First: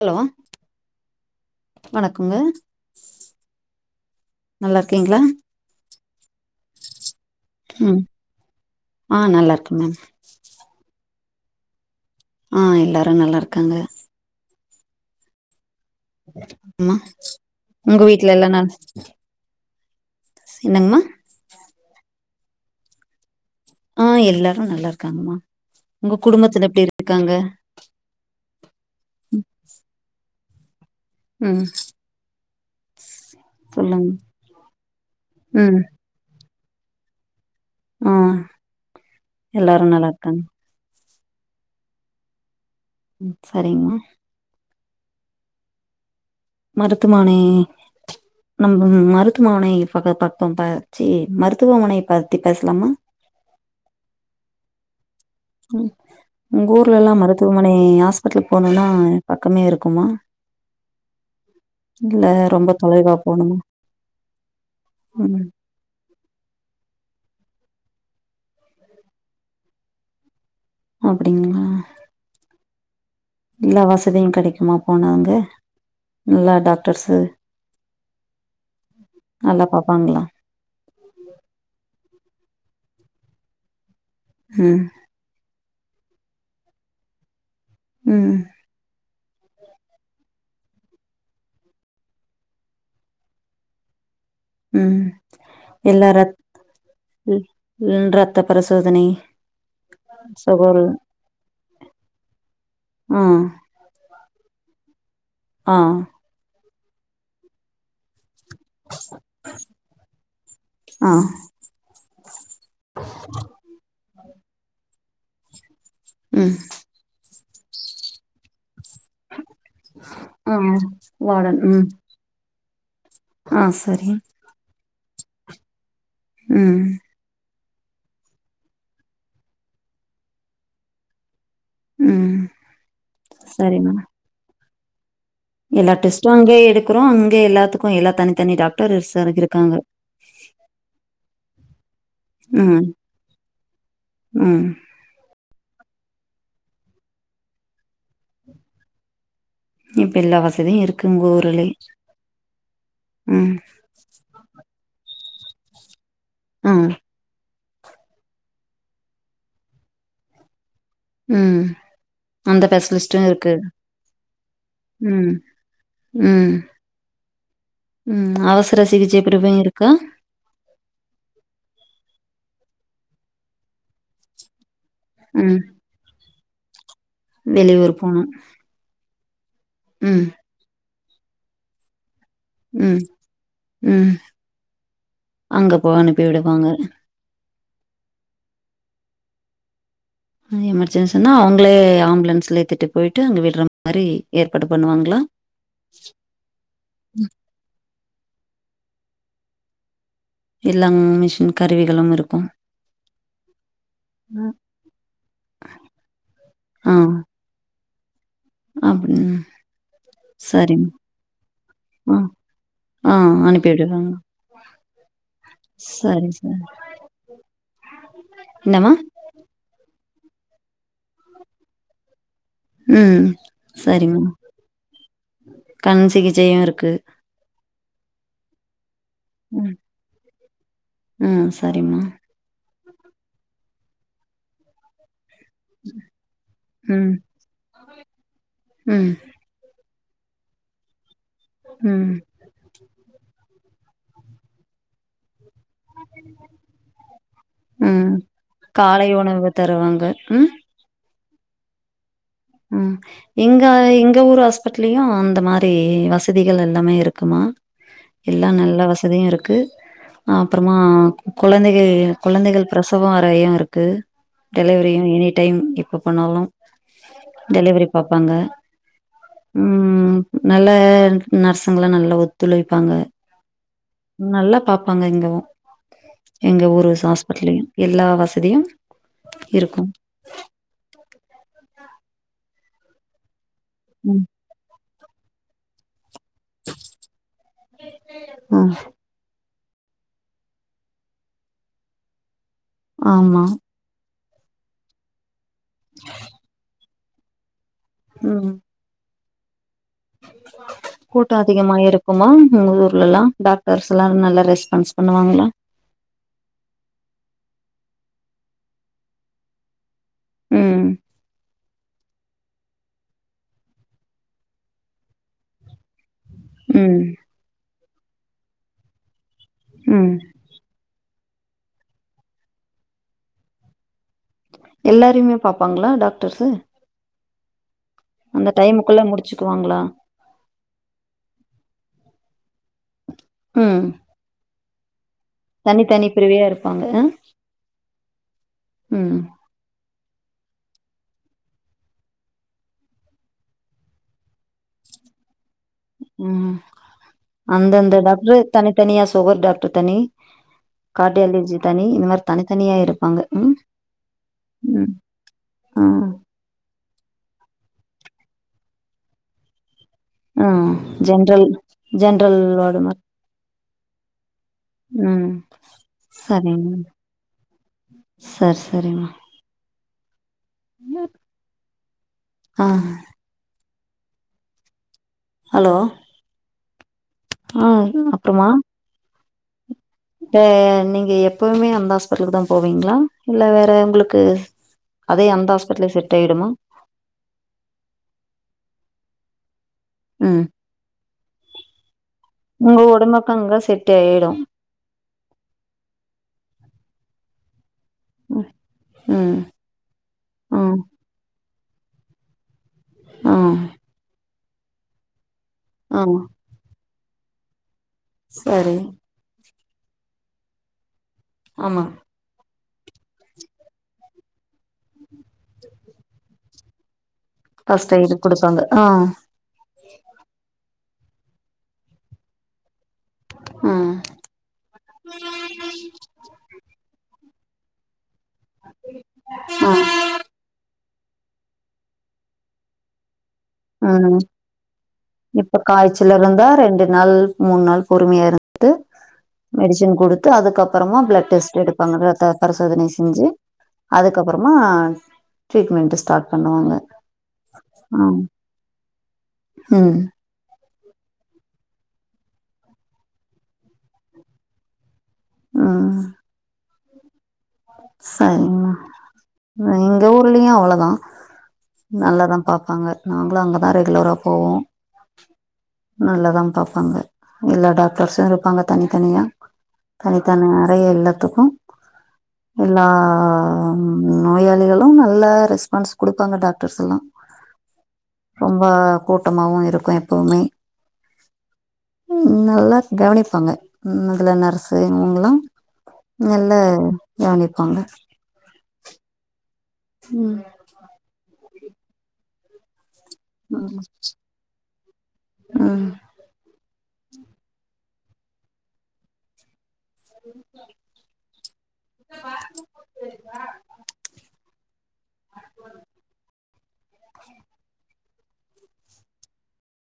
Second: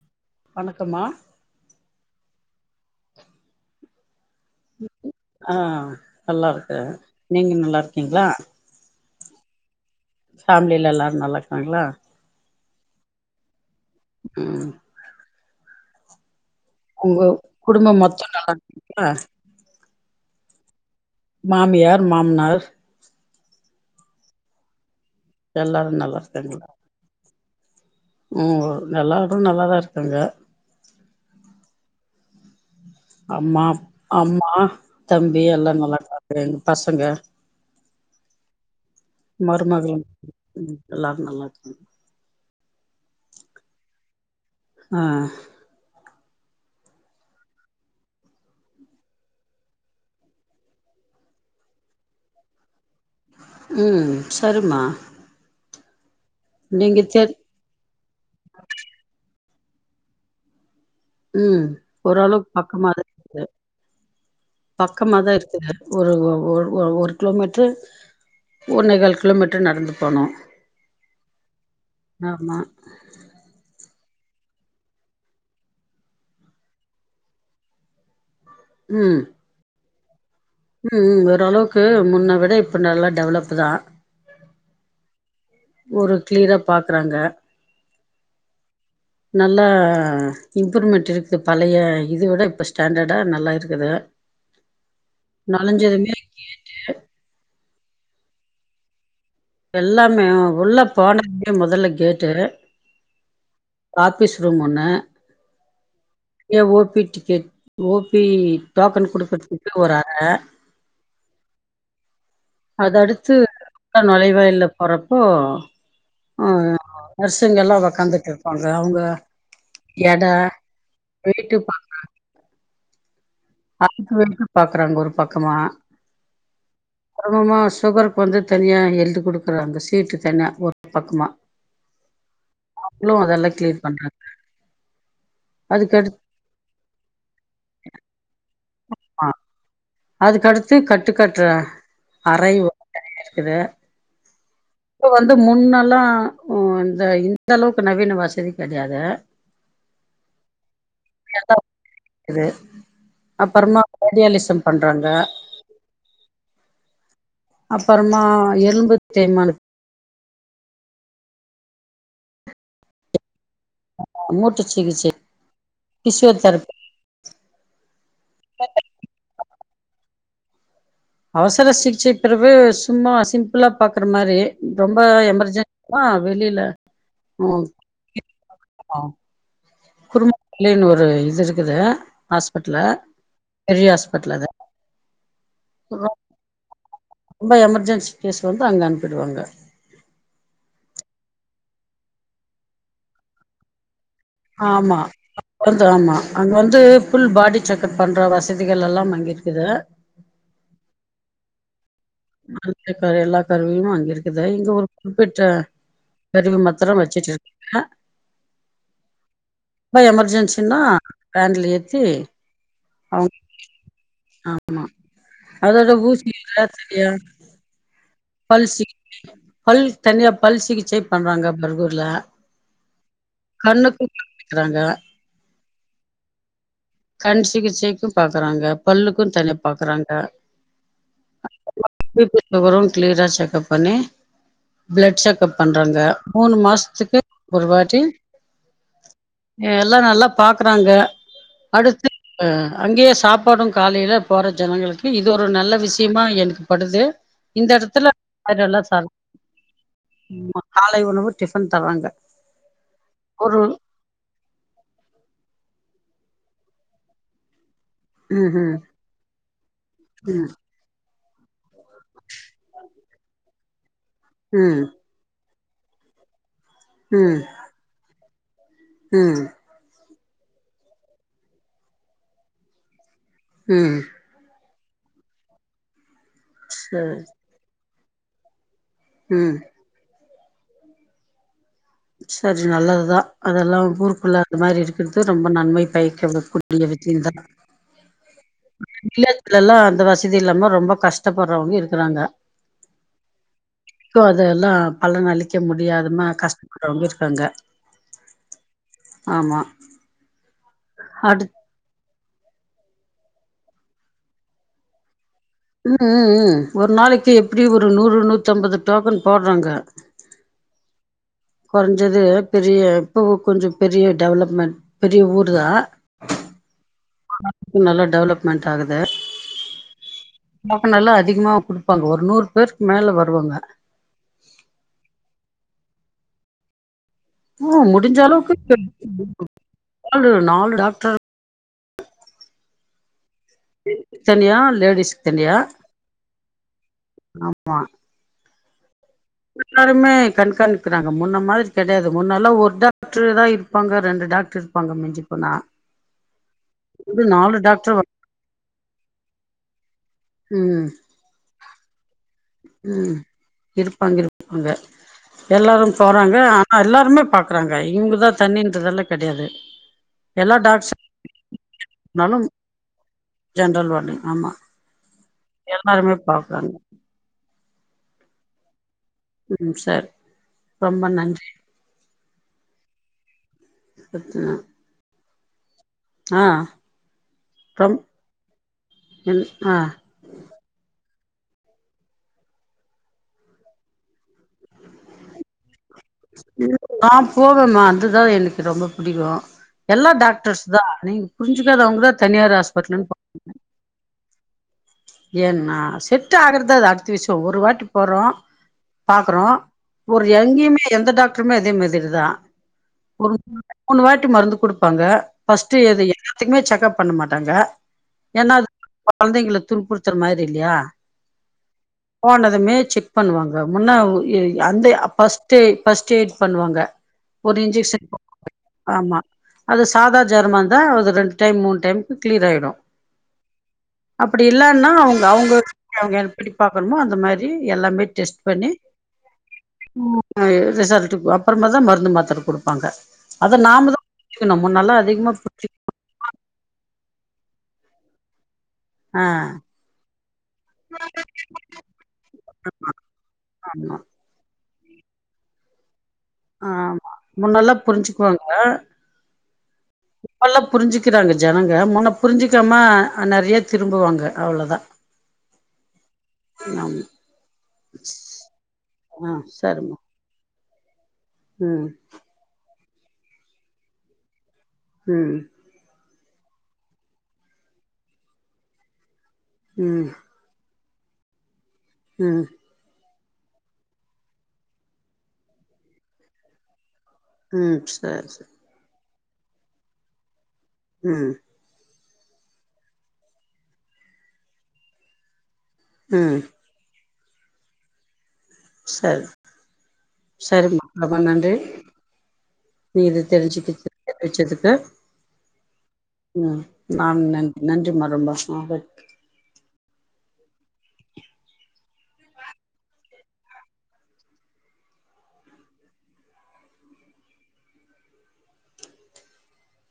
Hello வணக்கமா வணக்கங்க நல்லா இருக்கீங்களா ஆ நல்லா இருக்கு நீங்கள் ம் நல்லாருக்கீங்களா ஆ நல்லா இருக்கு மேம் ஃபேமில எல்லாரும் நல்லருக்காங்களா ஆ எல்லோரரும் நல்லாருக்காங்க உம் ஆமா உங்க குடும்பம் உங்க மொத்தோ வீட்டு எல்லா நல்லா இருக்கீங்களா எண்ணக மா மாமியார் மாம்னார் ஆ எல்லாரும் நல்லா இருக்காங்கமா எல்லாரு உங்க நல்லா குடும்பத்துல இருக்காங்களா எப்படி இருக்காங்க ம் எல்லாரும் நல்லா தா இருக்காங்க உம் அம்மா அம்மா தம்பி எல்லா ம் நல்லாக்க எங்க பசங்க ஆ எல்லாரு மருமகள்ல நல்லா இருக்காங்க எல்லா நல்லா இருக்காங்க சரிங்கமா ஆ மருத்துமானே நம்ம மருத்துவமனை பக்க பக்க பச்சி மருத்துவமனைைய பத்தி பேசலாமா ம் சரிமா உங்க ஊர்ல எல்லா தெர் மருத்துவமனை ஹாஸ்பிடல் போனும்னா பக்கமே இருக்குமா ம் இல்ல ரொம்ப தொலைவா போணுமா பக்கமாதா ம் இருக்குது ஒரு ஒரு கிலோமீட்டரு ஒண்ணே கால் கிலோமீட்ட்ரு நடந்து போனோம் அப்படிங்களா ஆமா எல்லா வசதியும் கிடைக்குமா போனாங்க நல்லா டாக்டர்ஸு [unintelligible] உம் நல்ல பாப்பாங்களா ம் ஓரளவுக்கு முன்ன விட இப்போ நல்லா டெவலப் தா ம் ஒரு கிளீரா பாக்குறாங்க ம் நல்ல இம்ப்ரூவ்மெண்ட் இருக்கு பழைய இத விட இப்ப ஸ்டாண்டர்ட நல்லா இருக்குது ம் எல்லா நொழஞ்சதுமே ரத் உ ரத்த பரிசோதனை எல்லாமே உள்ள சுகர் போனே முதல்ல கேட்டு ஆ ஆஃபீஸ் ரூம் ஒன்னு ஆ இங்க ஓபி டிக்கட் ஓபி டோக்கன் குடுக்கதுட்டு வோராக ஆ அத அடுத்து உள்ள நுழைவாயில் போறப்போ ஆ ம் நர்சுங்கல்லாம் உக்காந்துட்டு இருப்பாங்க அவங்க ஆ வெயிட்டு வாடன் ம் பாக் ஆ சரி அதுக்கு வெட்டு பாக்குறாங்க ஒரு பக்கமா ம் கிரபமா சுகருக்கு வந்து தனியா எழுதி கொடுக்குறாங்க சீட்டு தனியா ஒரு பக்கமா ம் அவளு அதெல்லாம் கிளீர் சரிம்மா பண்றா எல்லா டெஸ்ட்டு அங்கே எடுக்குறோ அங்கே எல்லாத்துக்கு எல்லா தனித்தனி டாக்டர்ஸ் ஆ இருக்காங்க அதுக்கடுத்து கட்டுக்கட்டுற அறை ம் ஒன்னு இருக்குது ம் இப்ப வந்து முன்னெல்லா ம் இந்த இந்த அளவுக்கு நவீன வசதி கிடையாது இப்ப எல்லா வசதியு இருக்கு எல்லா ஊருலயு ம் கார்டியாலிசம் பண்றாங்க ம் அப்பறமா எழும்பு தேய்மானத் ம் அந்த ஸ்பெஷலிஸ்ட்டு இருக்கு முட்டு சிகிச்சை ம் பிசியோ ம் தெரப்பி ம் அவசர சிகிச்சை பிரிவும் இருக்கா அவசர சிகிச்சை பிரிவு சும்மா சிம்பிளா பாக்குற மாறி ரொம்ப ம் எமர்ஜென் ஆ வெளில ம் வெளியூர் போனும் ஆ குறும் புள்ளைனு ஒரு இது இருக்குது ஹாஸ்பிட்டல ம். பெரிய ம். ஹாஸ்பிட்டல் அது அங்க போ அனுப்பி விடுவாங்க. ரொம்ப எமர்ஜென்சி கேஸ் வந்து அங்கே அனுப்பிடுவாங்க எமர்ஜென்சினா அவங்களே ஆம்புலன்ஸ்ஸில ஏத்திட்டு போய்ட்டு அங்கே விடுற மாறி ஆமா வருது ஆமா அங்க வந்து ஃபுல் பாடி செக்ப் பண்ற வசதிகள் எல்லா அங்க இருக்குது எல்லாம் மிஷின் கருவிகளும் இருக்கு குறிப்பிட்ட எல்லா கருவியும் அங்க இருக்குது ம். இங்க ஒரு குறிப்பிட்ட கருவி மாத்திர வச்சிட்டு இருக்காங்க அப்டின் ரொம்ப எமஜென்சினா வேன்ல ஏத்தி ஆ. ஆ அவங்க அனுப்பி விடுறாங்க ஆமா அதோட ஊசி சரி. தயாரிச்சிட்டியா பல்சி என்னம்மா? [unintelligible] பல் தனியா பல் சிகிச்சை பண்றாங்க பர்கூர்ல ம். கண்ணுக்கு சரிம்மா. காமிக்கறாங்க கண் சிகிச்சையு இருக்கு கண் சிகிச்சைக்கு பாக்குறாங்க பல்லுக்கு தனியா ம். பாக்குறாங்க ம் சரிம்மா [unintelligible] அப்றோ கிளியரா செக்கப் பண்ணி பிளட் செக்கப் பண்றாங்க மூணு ம். மாசத்துக்கு ஒரு வாட்டி ம் எல்லா நல்லா பாக்குறாங்க அடுத்து ம். அங்கேயே சாப்பாடு காலையில போற ஜனங்களுக்கு இது ஒரு நல்ல விஷியோ மா எனக்கு படுது இந்த எடத்துல ம். வயிறு நல்லா காலை சாதோ உணவு தருவாங்க. ம். ம்மா காலை உணவு டிஃபன் தராங்க ம் ஒரு எங்க எங்க ஊரு ஹாஸ் பிட்லயு அந்த மாரி வசதிகள் எல்லாமே இருக்குமா எல்லா ம்ஹும் நல்ல வசதியு இருக்கு ம் அப்றோமா குழந்தைகள் குழந்தைகள் பிரச வோ அறையு இருக்கு ம் டெலிவரியு எனி டைம் எப்ப போண்ணாலு ம் டெலிவரி பாப்பாங்க ம் ம் நல்ல நர்ஸ்ங்களு நல்லா ஒத்துழைப்பாங்க ம் நல்லா பாப்பாங்க இங்கவு எங்க ஊரு சரி ஹாஸ்பிட்டலயு எல்லா வசதியு ம் இருக்கு [unintelligible] சரி நல்லதுதா அதெல்லா ம். ஊருக்குள்ள அது மாரி இருக்குறது ரொம்ப நன்மை பைக்கூட கைய வித்திந்தா ம். வில்லேஜில எல்லா அந்த வசதி இல்லாம ரொம்ப கஷ்டப்படுறவங்க இருக்குறாங்க ஆமா இன்னு அதெல்லா பலன அளிக்க முடியாதமா கஷ்டப்படுறவங்க இருக்காங்க ம் ஆமா கூட்டோ அடு அதிகமா இருக் குமா உங்க ஊர்ல்லா டாக்டர்ஸ் எல்லாரு நல்லா ரெஸ்பான்ஸ் பண்ணுவாங்ளா ம் ம் ம் ஒரு நாளைக்கு எப்டியு ஒரு நூறு நூத்தம்பது டோக்கன் போடுறாங்க ம் கொறஞ்சது பெரிய இப்போ கொஞ்சோ பெரிய டெவலப்மெண்ட் பெரிய ஊர் தா ம் நல்லா டெவலப்மெண்ட் ஆகுது ம் டோக்கன் எல்லா அதிகமா குடுப்பாங்க ஒரு நூறு பேருக்கு மேல வருவாங்க எல்லாரையுமே பாப்பாங்ளா டாக்டர்ஸ் ஓ முடிஞ்ச அளவுக்கு டைமுக்குள்ள பேப் முடிச்சுக்குவாங்களா நாலு நாலு டாக்டர் ம் இது தனியா லேடீஸ் தனி தனி பிரிவையா இருப்பாங்க ம் எல்லாருயு மே கண்காணிக்கிறாங்க முன்ன மாரி கெடையாது முன்னல்லா ஒரு டாக்டரு தா இருப்பாங்க ரெண்டு டாக்டர் பாங்க மிஞ்சி போனா ம் இது நாலு அந்தந்த டாக்டர் வ டாக்ட்ரு தனி தனியா சுகர் டாக்ட்ரு தனி ம் கா ர்டியாலிஜி தனி இந்த மார் ம் இருப்பாங்க இருப்பாங்க ம் ஆ எல்லாரும் போறாங்க ஆ ஆ எல்லாருமே பாக்கறாங்க இவங்கதா தனின்றதெல்லா கெடையாது ஆ எல்லா டாக்டர்ஸ்னாலு ஜென்ரல் ஜென்ரல் வார்டுங்க ஜென்ரல் வார்டுங் ஆமா ம் எல்லாருமே பாப்பாங்க சர் சரிம்மா ம் சார் ரொம்ப நன்றி ஆ [inaudible] ஹலோ ஆ ஆ ரொம் என் ஆ டே‌ நீங்க எப்பவுமே அந்த ஹாஸ்பெட்ளுக்கு தா போவீங்ளா இல்ல வேற உங்குளுக்கு அதே அந்த ஹாஸ்பிடலே சேப் நா போவேம்மா அதுதா எனக்கு ரொம்ப புடிக்கு எல்லா ம் டாக்டர்ஸ் தா நீங்க புருஞ்சுகாதாவங்கதா தனியார் உங்க ஹாஸ்பிட்டல்னு போ உடம்புக்கு அங்க செட்டேய்டு ஏன்னா செட் ஆகுறத அது அடுத்த விஷ்யோ ஒரு வாட்டி போறோ ம் பாக்குறோ ஒரு ம் எங்கயுமே எந்த டாக்டருமே அதே மாதிரி தா ஆ ஒரு மூணு வாட்டி மருந்து குடுப் பாங்க ஃபர்ஸ்ட் ஆ எது எல்லாத்துக்குமே செக்அப் பண்ண மாட்டாங்க ஏன்னா அது சரி கொழந்தைங்கல துன்புறுத்துற மாரி இல்லையா ஆமா போனதுமே செக் பண்ணுவாங்க முன்னா எ அந்தே ஃபர்ஸ்ட் டே ஃபஸ்ட்டேய்டு பண்ணுவாங்க ஒரு இன்ஜெக்ஷன் ஃபஸ்ட்டெய்டு போடுவாங்க. குடுப்பாங்க ஆ ஆமா அது சாதா ஜொரமா இந்தா அது ரெண்டு டைம் மூணு டைமுக்கு கிளீர் ஆயிடு ம் அப்டி இல்லன்னா அவங்க அவங்க அவங்க எ எப்டி பாக்கணுமோ அந்த மாரி எல்லாமே டெஸ் பண்ணி ஆ ஆ ரிசல்ட்டு அப்பறமா தா மருந்து மாத்தர குடுப்பாங்க அத நாம தா கணு முன்னல்லா அதிகமா புசி தில்லர் இரந்தா ரெண்டு நாள் மூணு நாள் பொறுமையா இருந்துட்டு ஆ மெடிசின் குடுத்து அதுக்கப்பறமா பிளட் டெஸ்ட் எடுப்பாங்க ரத்த பரிசோதனை செஞ்சு ஆ அதுக்கப்பறமா ட்ரீட்மெண்ட் ஸ்டார்ட் ஆ பண்ணுவாங்க முன்னல்லா ம் புரிஞ்சுக்குவாங்க ம் இப்பல்லா புரிஞ்சுக்கிறாங்க ஜனங்க முன்ன புரிஞ்சிக்காம நெறைய திரும்புவாங்க அவ்ளோதா ஆ நம் சரிமா ஆ சரிம்மா எங்க ஊர்லியு அவ்ளோதா ம் நல்லாதா பாப்பாங்க நாங்களு அங்கதா ரெகுலரா போவோ ம் நல்லா தா பாப்பாங்க எல்லா டாக்டர்ஸ்சு இருப்பாங்க தனித்தனியா ம் தனித் தன் நெறைய இல்லத்துக்கு ம் எல்லா நோயாளிகளு நல்லா ரெஸ்பான்ஸ் கொடுப்பாங்க டாக்டர்ஸ் எல்லா ம் சரி சரி ரொம்ப கூட்டமாவு இருக்கு எப்பவுமே ம் ம் நல்லா கவனிப்பாங்க ம் அதுல நர்ஸூ இவங்கலா ம் நல்ல கவனிப்பாங்க சேரி ம் சேரிமா ரொம்ப நன்றி நீ இது தெரிஞ்சுட்டு ம், தெரியவச்சதுக்கு ம். ம் நா நன் நன்றிமா ரொம்பா ஆபத் வரப்போ கூட்டுபோய்டுங்கோ